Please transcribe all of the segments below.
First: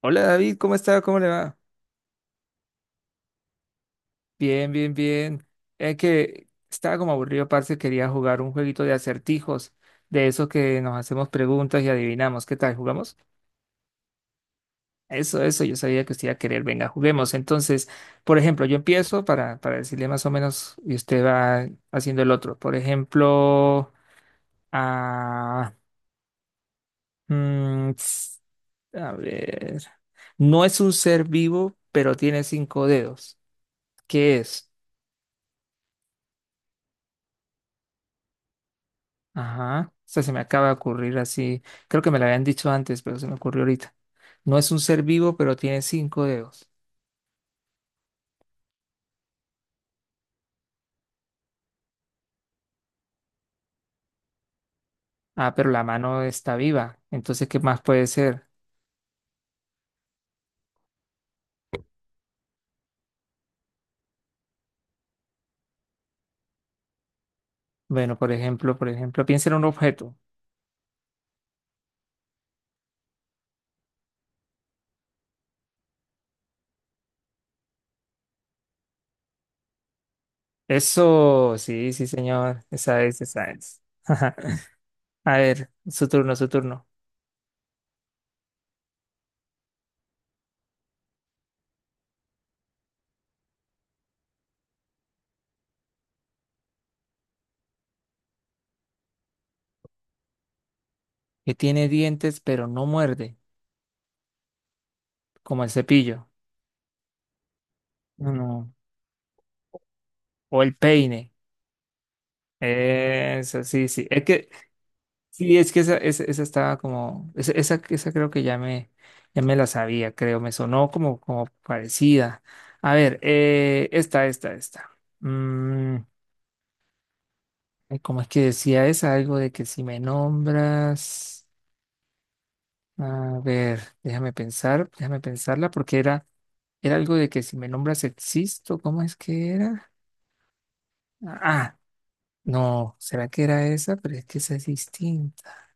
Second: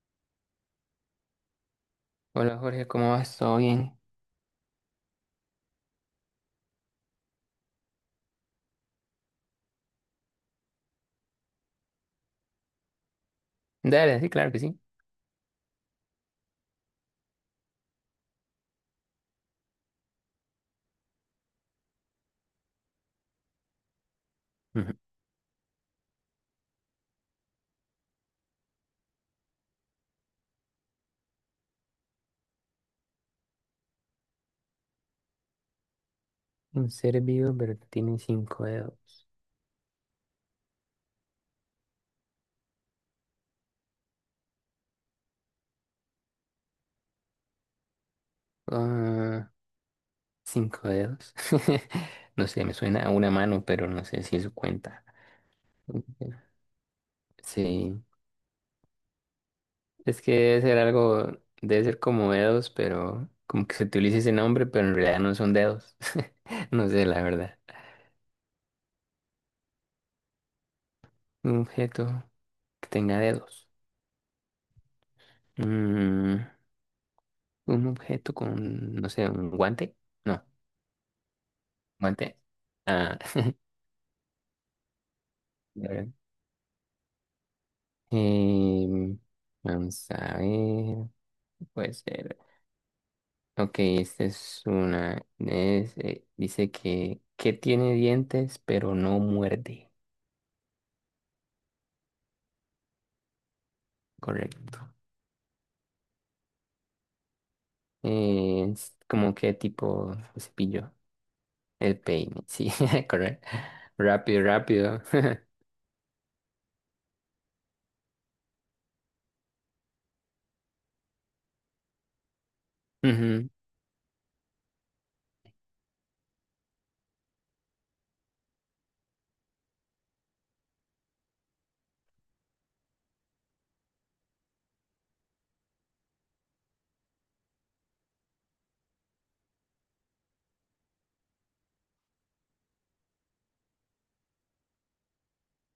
Hola David, ¿cómo está? ¿Cómo le va? Hola Jorge, ¿cómo vas? ¿Todo bien? Bien, bien, bien. Es que estaba como aburrido, parce, quería jugar un jueguito de acertijos, de esos que nos hacemos preguntas y adivinamos. ¿Qué tal? ¿Jugamos? Dale, sí, claro que sí. Eso, yo sabía que usted iba a querer. Venga, juguemos. Entonces, por ejemplo, yo empiezo para decirle más o menos y usted va haciendo el otro. Por ejemplo, Ujú. ah, mm, ts- a ver, no es un ser vivo, pero tiene cinco dedos. ¿Qué es? Un ser vivo, pero que tiene cinco dedos. Ajá. O sea, se me acaba de ocurrir así. Creo que me lo habían dicho antes, pero se me ocurrió ahorita. No es un ser vivo, pero tiene cinco dedos. Ah, cinco dedos. No sé, me suena a una mano, pero no sé si eso cuenta. Ah, pero la mano está viva. Entonces, ¿qué más Sí, puede ser? es que debe ser algo, debe ser como dedos, pero como que se utiliza ese nombre, pero en realidad no son dedos. No sé, la verdad. Bueno, por ejemplo, piensa en un objeto. Un objeto que tenga dedos. Mm, un objeto con, no sé, un guante. No, Eso, sí, sí, guante. señor. Esa Ah. es, esa es. A ver, su Vale. turno, su turno. Em, vamos a ver, puede ser. Ok, esta es una. Es, dice que tiene dientes, pero no muerde. Que tiene dientes, pero no muerde, Correcto. como el cepillo. No. Es como que tipo O el cepillo. peine. El peine, sí, correcto. Eso, sí, sí. Es Rápido, que rápido. sí, es que esa estaba como, esa creo que ya me la sabía, creo, me sonó como, como parecida. A ver, Ujú, esta. Mm, ay, ¿cómo es que decía esa? Algo de que si me nombras, a ver, déjame pensar, déjame pensarla, porque era, era algo de que si me nombras existo, ¿cómo es que era? Ah, ah, no, ¿será que era esa? Pero es que esa es distinta.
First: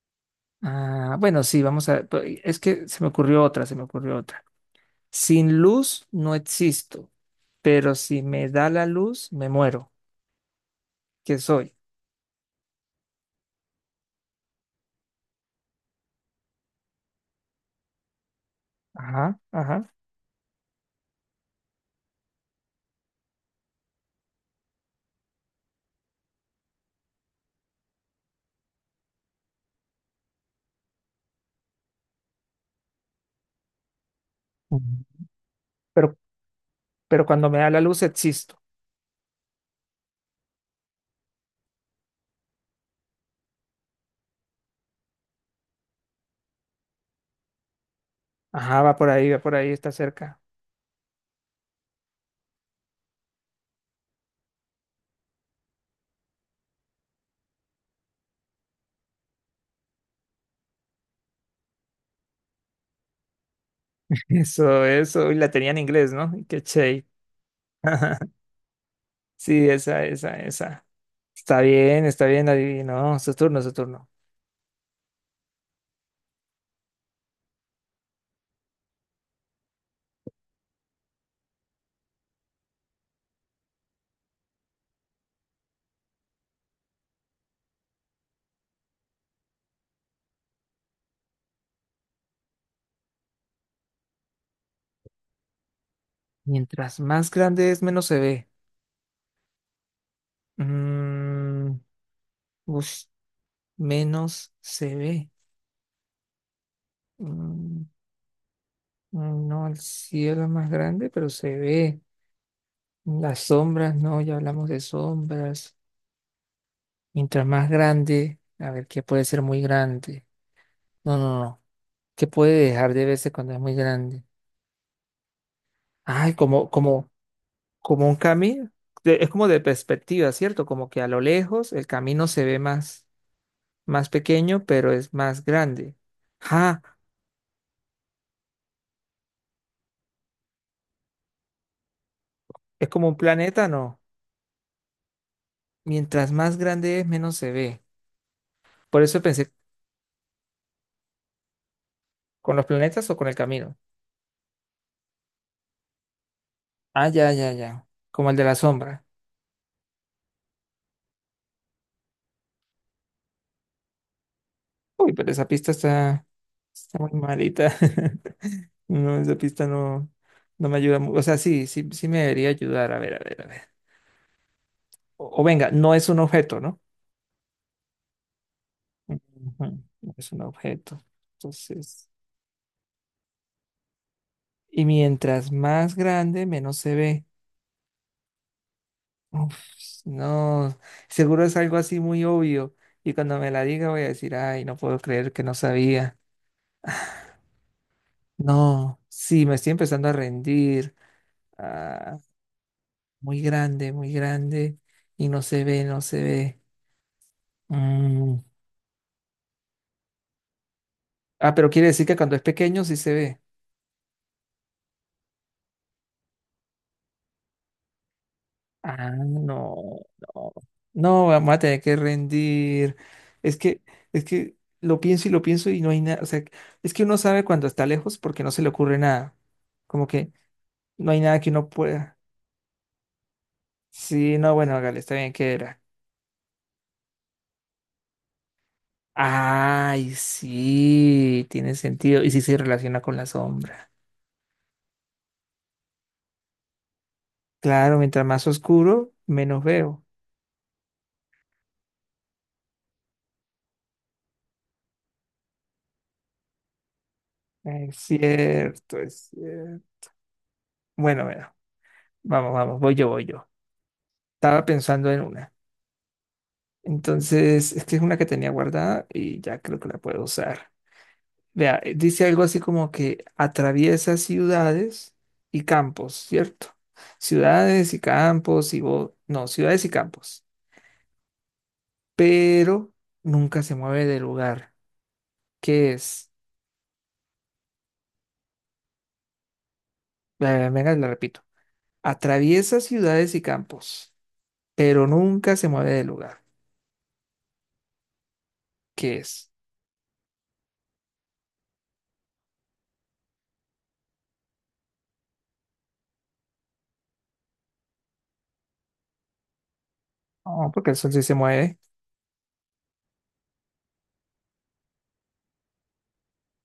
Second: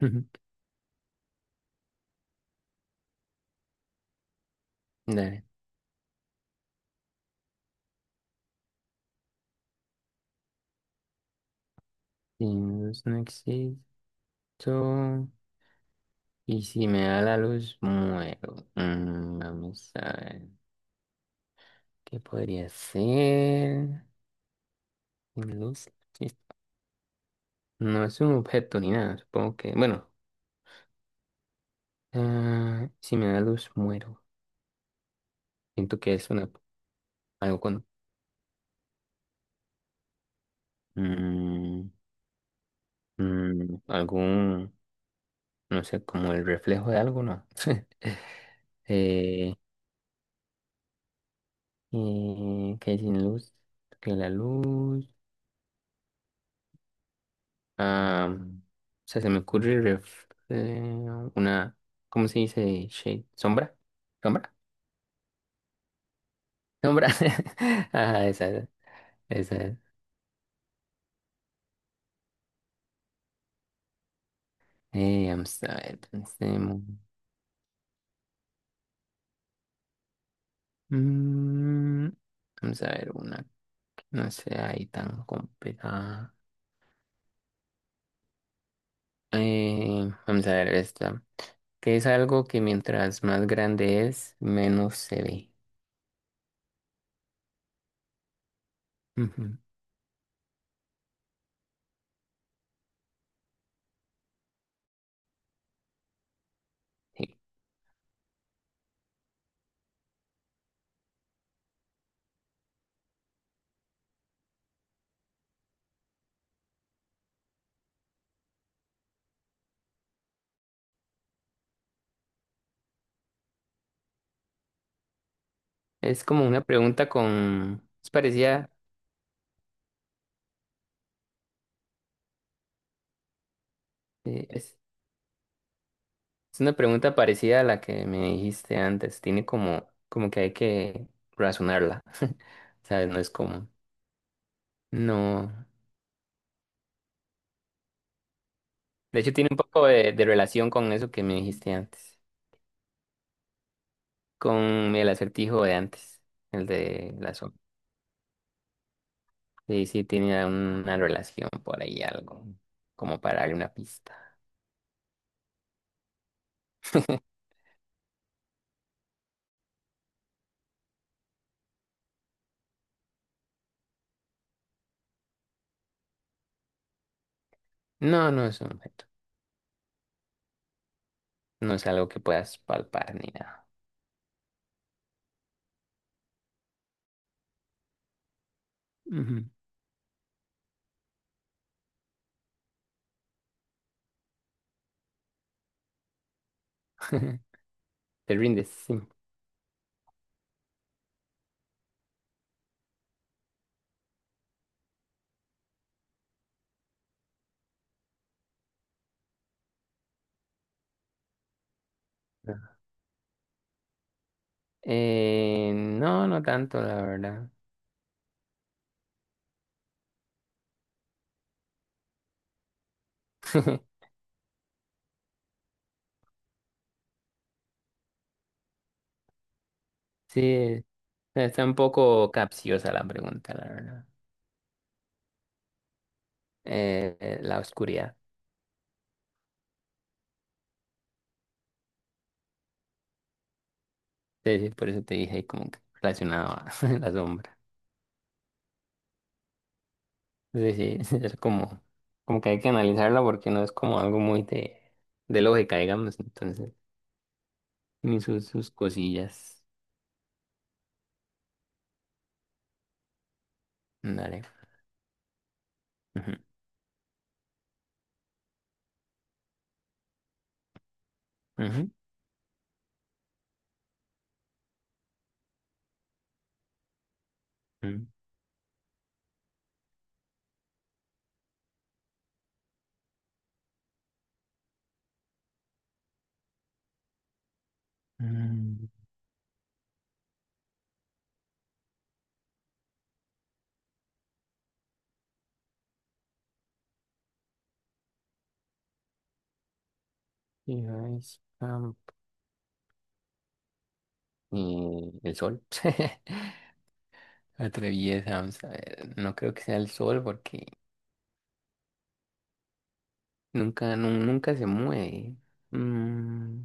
ujú. Ah, bueno, sí, vamos a, pues, es que se me ocurrió otra, se me ocurrió otra. Dale. Sin luz no existo, pero si me da la luz, me muero. ¿Qué soy? Sin luz no existo. Y si me da la luz, muero. Ajá, Mm, vamos ajá. a ver. ¿Qué podría ser? Sin luz, sí. No es un objeto ni nada, supongo que. Bueno, ah, si me da luz, muero. Mm. Siento que Pero, es una, pero cuando me algo da la con. luz, existo. mm, algún. No sé, como el reflejo de algo, ¿no? Ajá, va por eh, ahí, está cerca. Que sin luz, que la luz. Ah, o sea, se me ocurre una. ¿Cómo se dice? Shade. ¿Sombra? ¿Sombra? Eso, eso. Y la tenía en inglés, ¿no? Qué chévere. ¿Sombra? Ah, esa, Sí, esa. esa, esa, esa. Está bien, adivino. Su turno, su turno. Vamos a ver, pensemos. Mm, vamos a ver una que no sea ahí tan complicada. Vamos a ver esta. Que es algo que mientras más grande es, menos se ve. Mientras más grande es, menos se ve. Ujú, Mm, ush, menos se ve. sí. Mm, No, el cielo es más grande, pero se ve. Las sombras, no, ya hablamos de sombras. Mientras más grande, a ver, ¿qué puede ser muy grande? No, no, no. ¿Qué puede dejar de verse cuando es muy grande? Es Ay, como una como, pregunta como, con… como Es un camino. parecida… Es como de perspectiva, ¿cierto? Como que a lo lejos el camino se ve más, más eh, pequeño, es, pero es más grande. es una Ah, pregunta parecida a la que me dijiste antes. Tiene como, como que hay que razonarla. es como ¿Sabes? un No es planeta, como… no. No. Mientras más grande es, menos se ve. Por eso De hecho, tiene pensé, un poco de relación con eso que me dijiste antes, ¿con los planetas o con el camino? con el acertijo de antes, el Ah, de ya, la ya, sombra. ya. Como el de la sombra. Sí, sí, tiene una relación por ahí, algo como para darle una pista. Uy, pero esa pista está, está muy malita. No, esa pista no, no me ayuda mucho. O sea, sí, sí, sí me debería ayudar. A ver, a ver, a ver. O venga, no es un objeto, ¿no? No, no es un objeto, Ujú, no es un objeto. no es Entonces, algo que puedas palpar ni nada. y mientras más grande, menos se ve. Ujú. Uf, no, seguro es algo así muy obvio. Y cuando me la diga voy a decir, ay, no puedo creer que no sabía. Te rindes, No, sí. sí, me estoy empezando a rendir. Ah, muy grande, muy grande y no se ve, no se ve. Mm. Ah, pero quiere decir que cuando es pequeño sí se ve. No, no tanto, la verdad. Ah, no, no. No, vamos a tener que rendir. Es que, es que lo pienso y no hay nada. O sea, es que uno sabe cuando está lejos porque no se le ocurre nada. Como que Sí, no hay nada que está uno un pueda. poco capciosa la pregunta, la verdad. Sí, no, bueno, hágale, está bien que era. La oscuridad. Ay, sí, tiene sentido. Y sí se relaciona con la sombra. Sí, sí, por eso te dije ahí como que relacionado a la sombra. Claro, mientras más oscuro, menos veo. Sí, sí, es como, como que hay que analizarla porque no es como algo muy de lógica, digamos. Entonces, Es ni sus cierto, es cosillas. cierto. Bueno, bueno, vamos, vamos, voy yo, voy yo. Dale. Estaba pensando en una. Ujú, Entonces, es que es una que tenía guardada y ya creo que la puedo usar. Vea, ujú, dice algo así como que atraviesa ciudades y campos, ¿cierto? Ciudades y ujú. campos no, ciudades y campos. Pero nunca se mueve de lugar. ¿Qué es? Mm, Venga, la repito. Atraviesa ciudades y campos, pero nunca se mueve de lugar. ¿Qué es? y ahí está. Y el sol. Atraviesa, vamos a ver. No creo que sea el sol porque No, porque el sol sí se mueve. nunca, nunca se mueve. Mm,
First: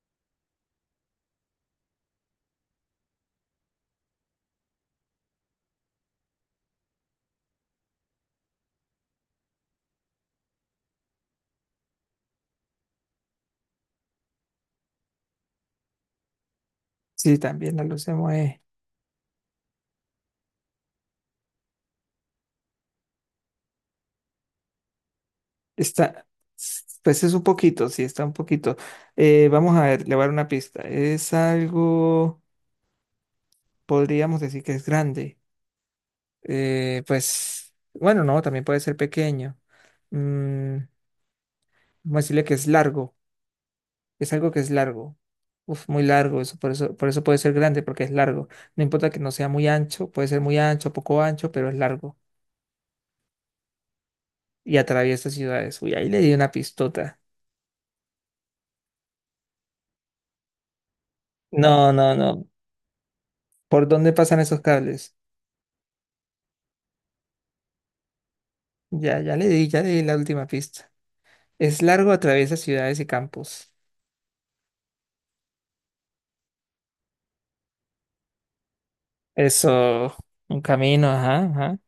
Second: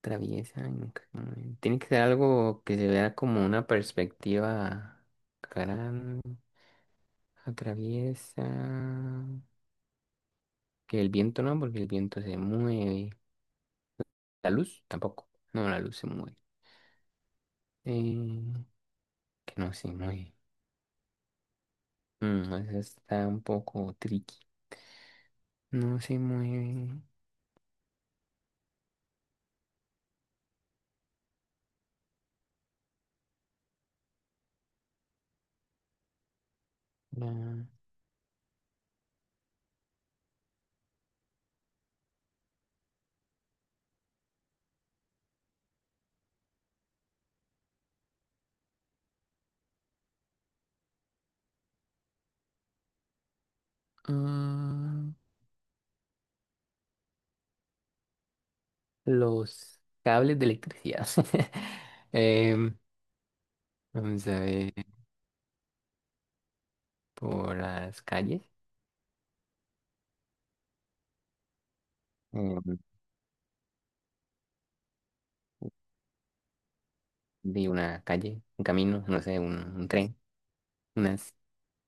traviesa y tiene que ser algo que se vea como una perspectiva gran, atraviesa. Que el viento no, porque el viento se mueve. La luz tampoco. No, la luz se mueve. Sí, también la luz se mueve. Eh, que no se mueve. Mm, esa está un poco tricky. No se Está, mueve. pues es un poquito, sí, está un poquito. Vamos a ver, le voy a dar una pista. Es algo, podríamos decir que es grande. La- Pues, bueno, no, también puede ser pequeño. Mm, vamos a decirle que es largo. Es algo que es largo. Uf, muy largo, eso, por eso puede ser grande, porque es largo. No importa que no sea muy ancho, puede ser muy ancho, poco ancho, pero es largo. Y Ah, atraviesa ciudades. Uy, ahí le di una pistota. los cables de electricidad. No, no, no. Em, ¿Por dónde vamos pasan a esos ver cables? por las calles. Ya, ya le di la última pista. Es largo, atraviesa em, ciudades y campos. de una calle, un camino, no sé, un Eso, tren, un camino, unas, ajá, ajá.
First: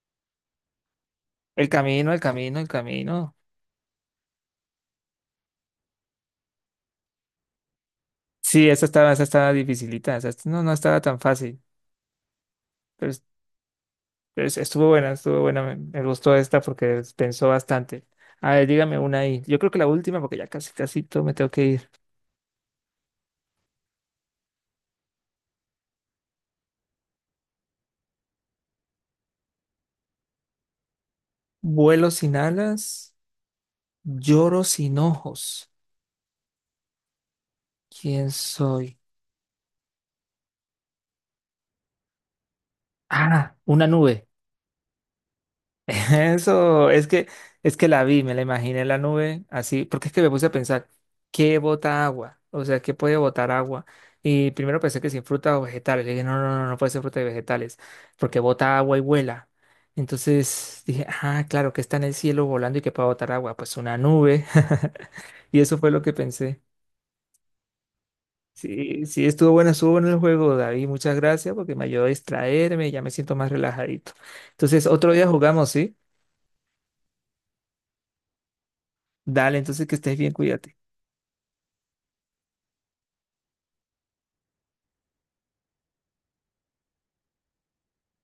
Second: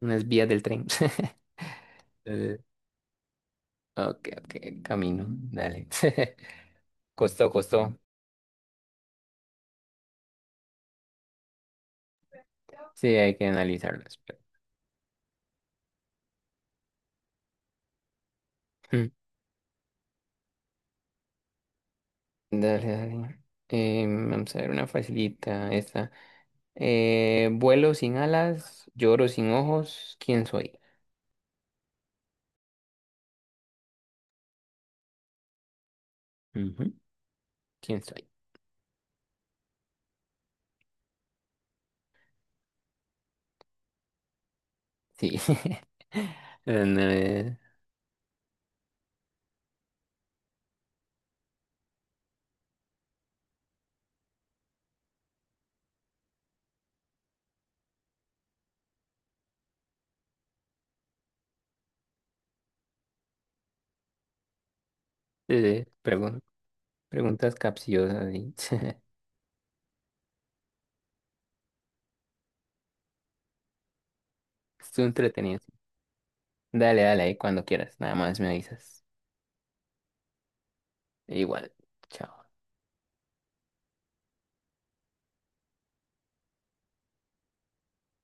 unas vías del tren. El camino, el Eh, camino, el camino. ok, ok, camino, dale. Costó, costó. Sí, esa estaba dificilita, no, no estaba tan fácil. Sí, Pero es- hay que analizarlas, pero… Estuvo buena, estuvo buena. Me gustó esta porque pensó bastante. A ver, dígame Mm, una ahí. Yo creo que la última, porque ya casi, casi todo me tengo que ir. dale, dale. Vamos a ver una facilita, esta. Vuelo sin alas, lloro sin ojos, ¿quién soy? Vuelo sin alas, lloro sin ojos. Ujú, ¿quién soy? ¿Quién soy? Ah, una nube. Sí. Eso, Eh, es que la vi, me la imaginé la nube así, porque es que me puse a pensar, ¿qué bota agua? O sea, ¿qué puede botar agua? Y primero pensé que sin fruta o vegetales. Le dije, no, no, no, no puede ser fruta y vegetales, porque bota agua y vuela. Entonces dije, ah, claro, que está en el cielo volando y que puede botar agua. Pues una nube. sí, Y eso sí, fue lo que pensé. preguntas capciosas, sí. Sí, sí, estuvo bueno el juego, David. Muchas gracias porque me ayudó a distraerme y ya me siento más relajadito. Entonces, Estuvo otro día entretenido. jugamos, ¿sí? Dale, dale, ahí cuando quieras. Nada más me avisas. Dale, entonces que estés bien, cuídate. Igual. Chao.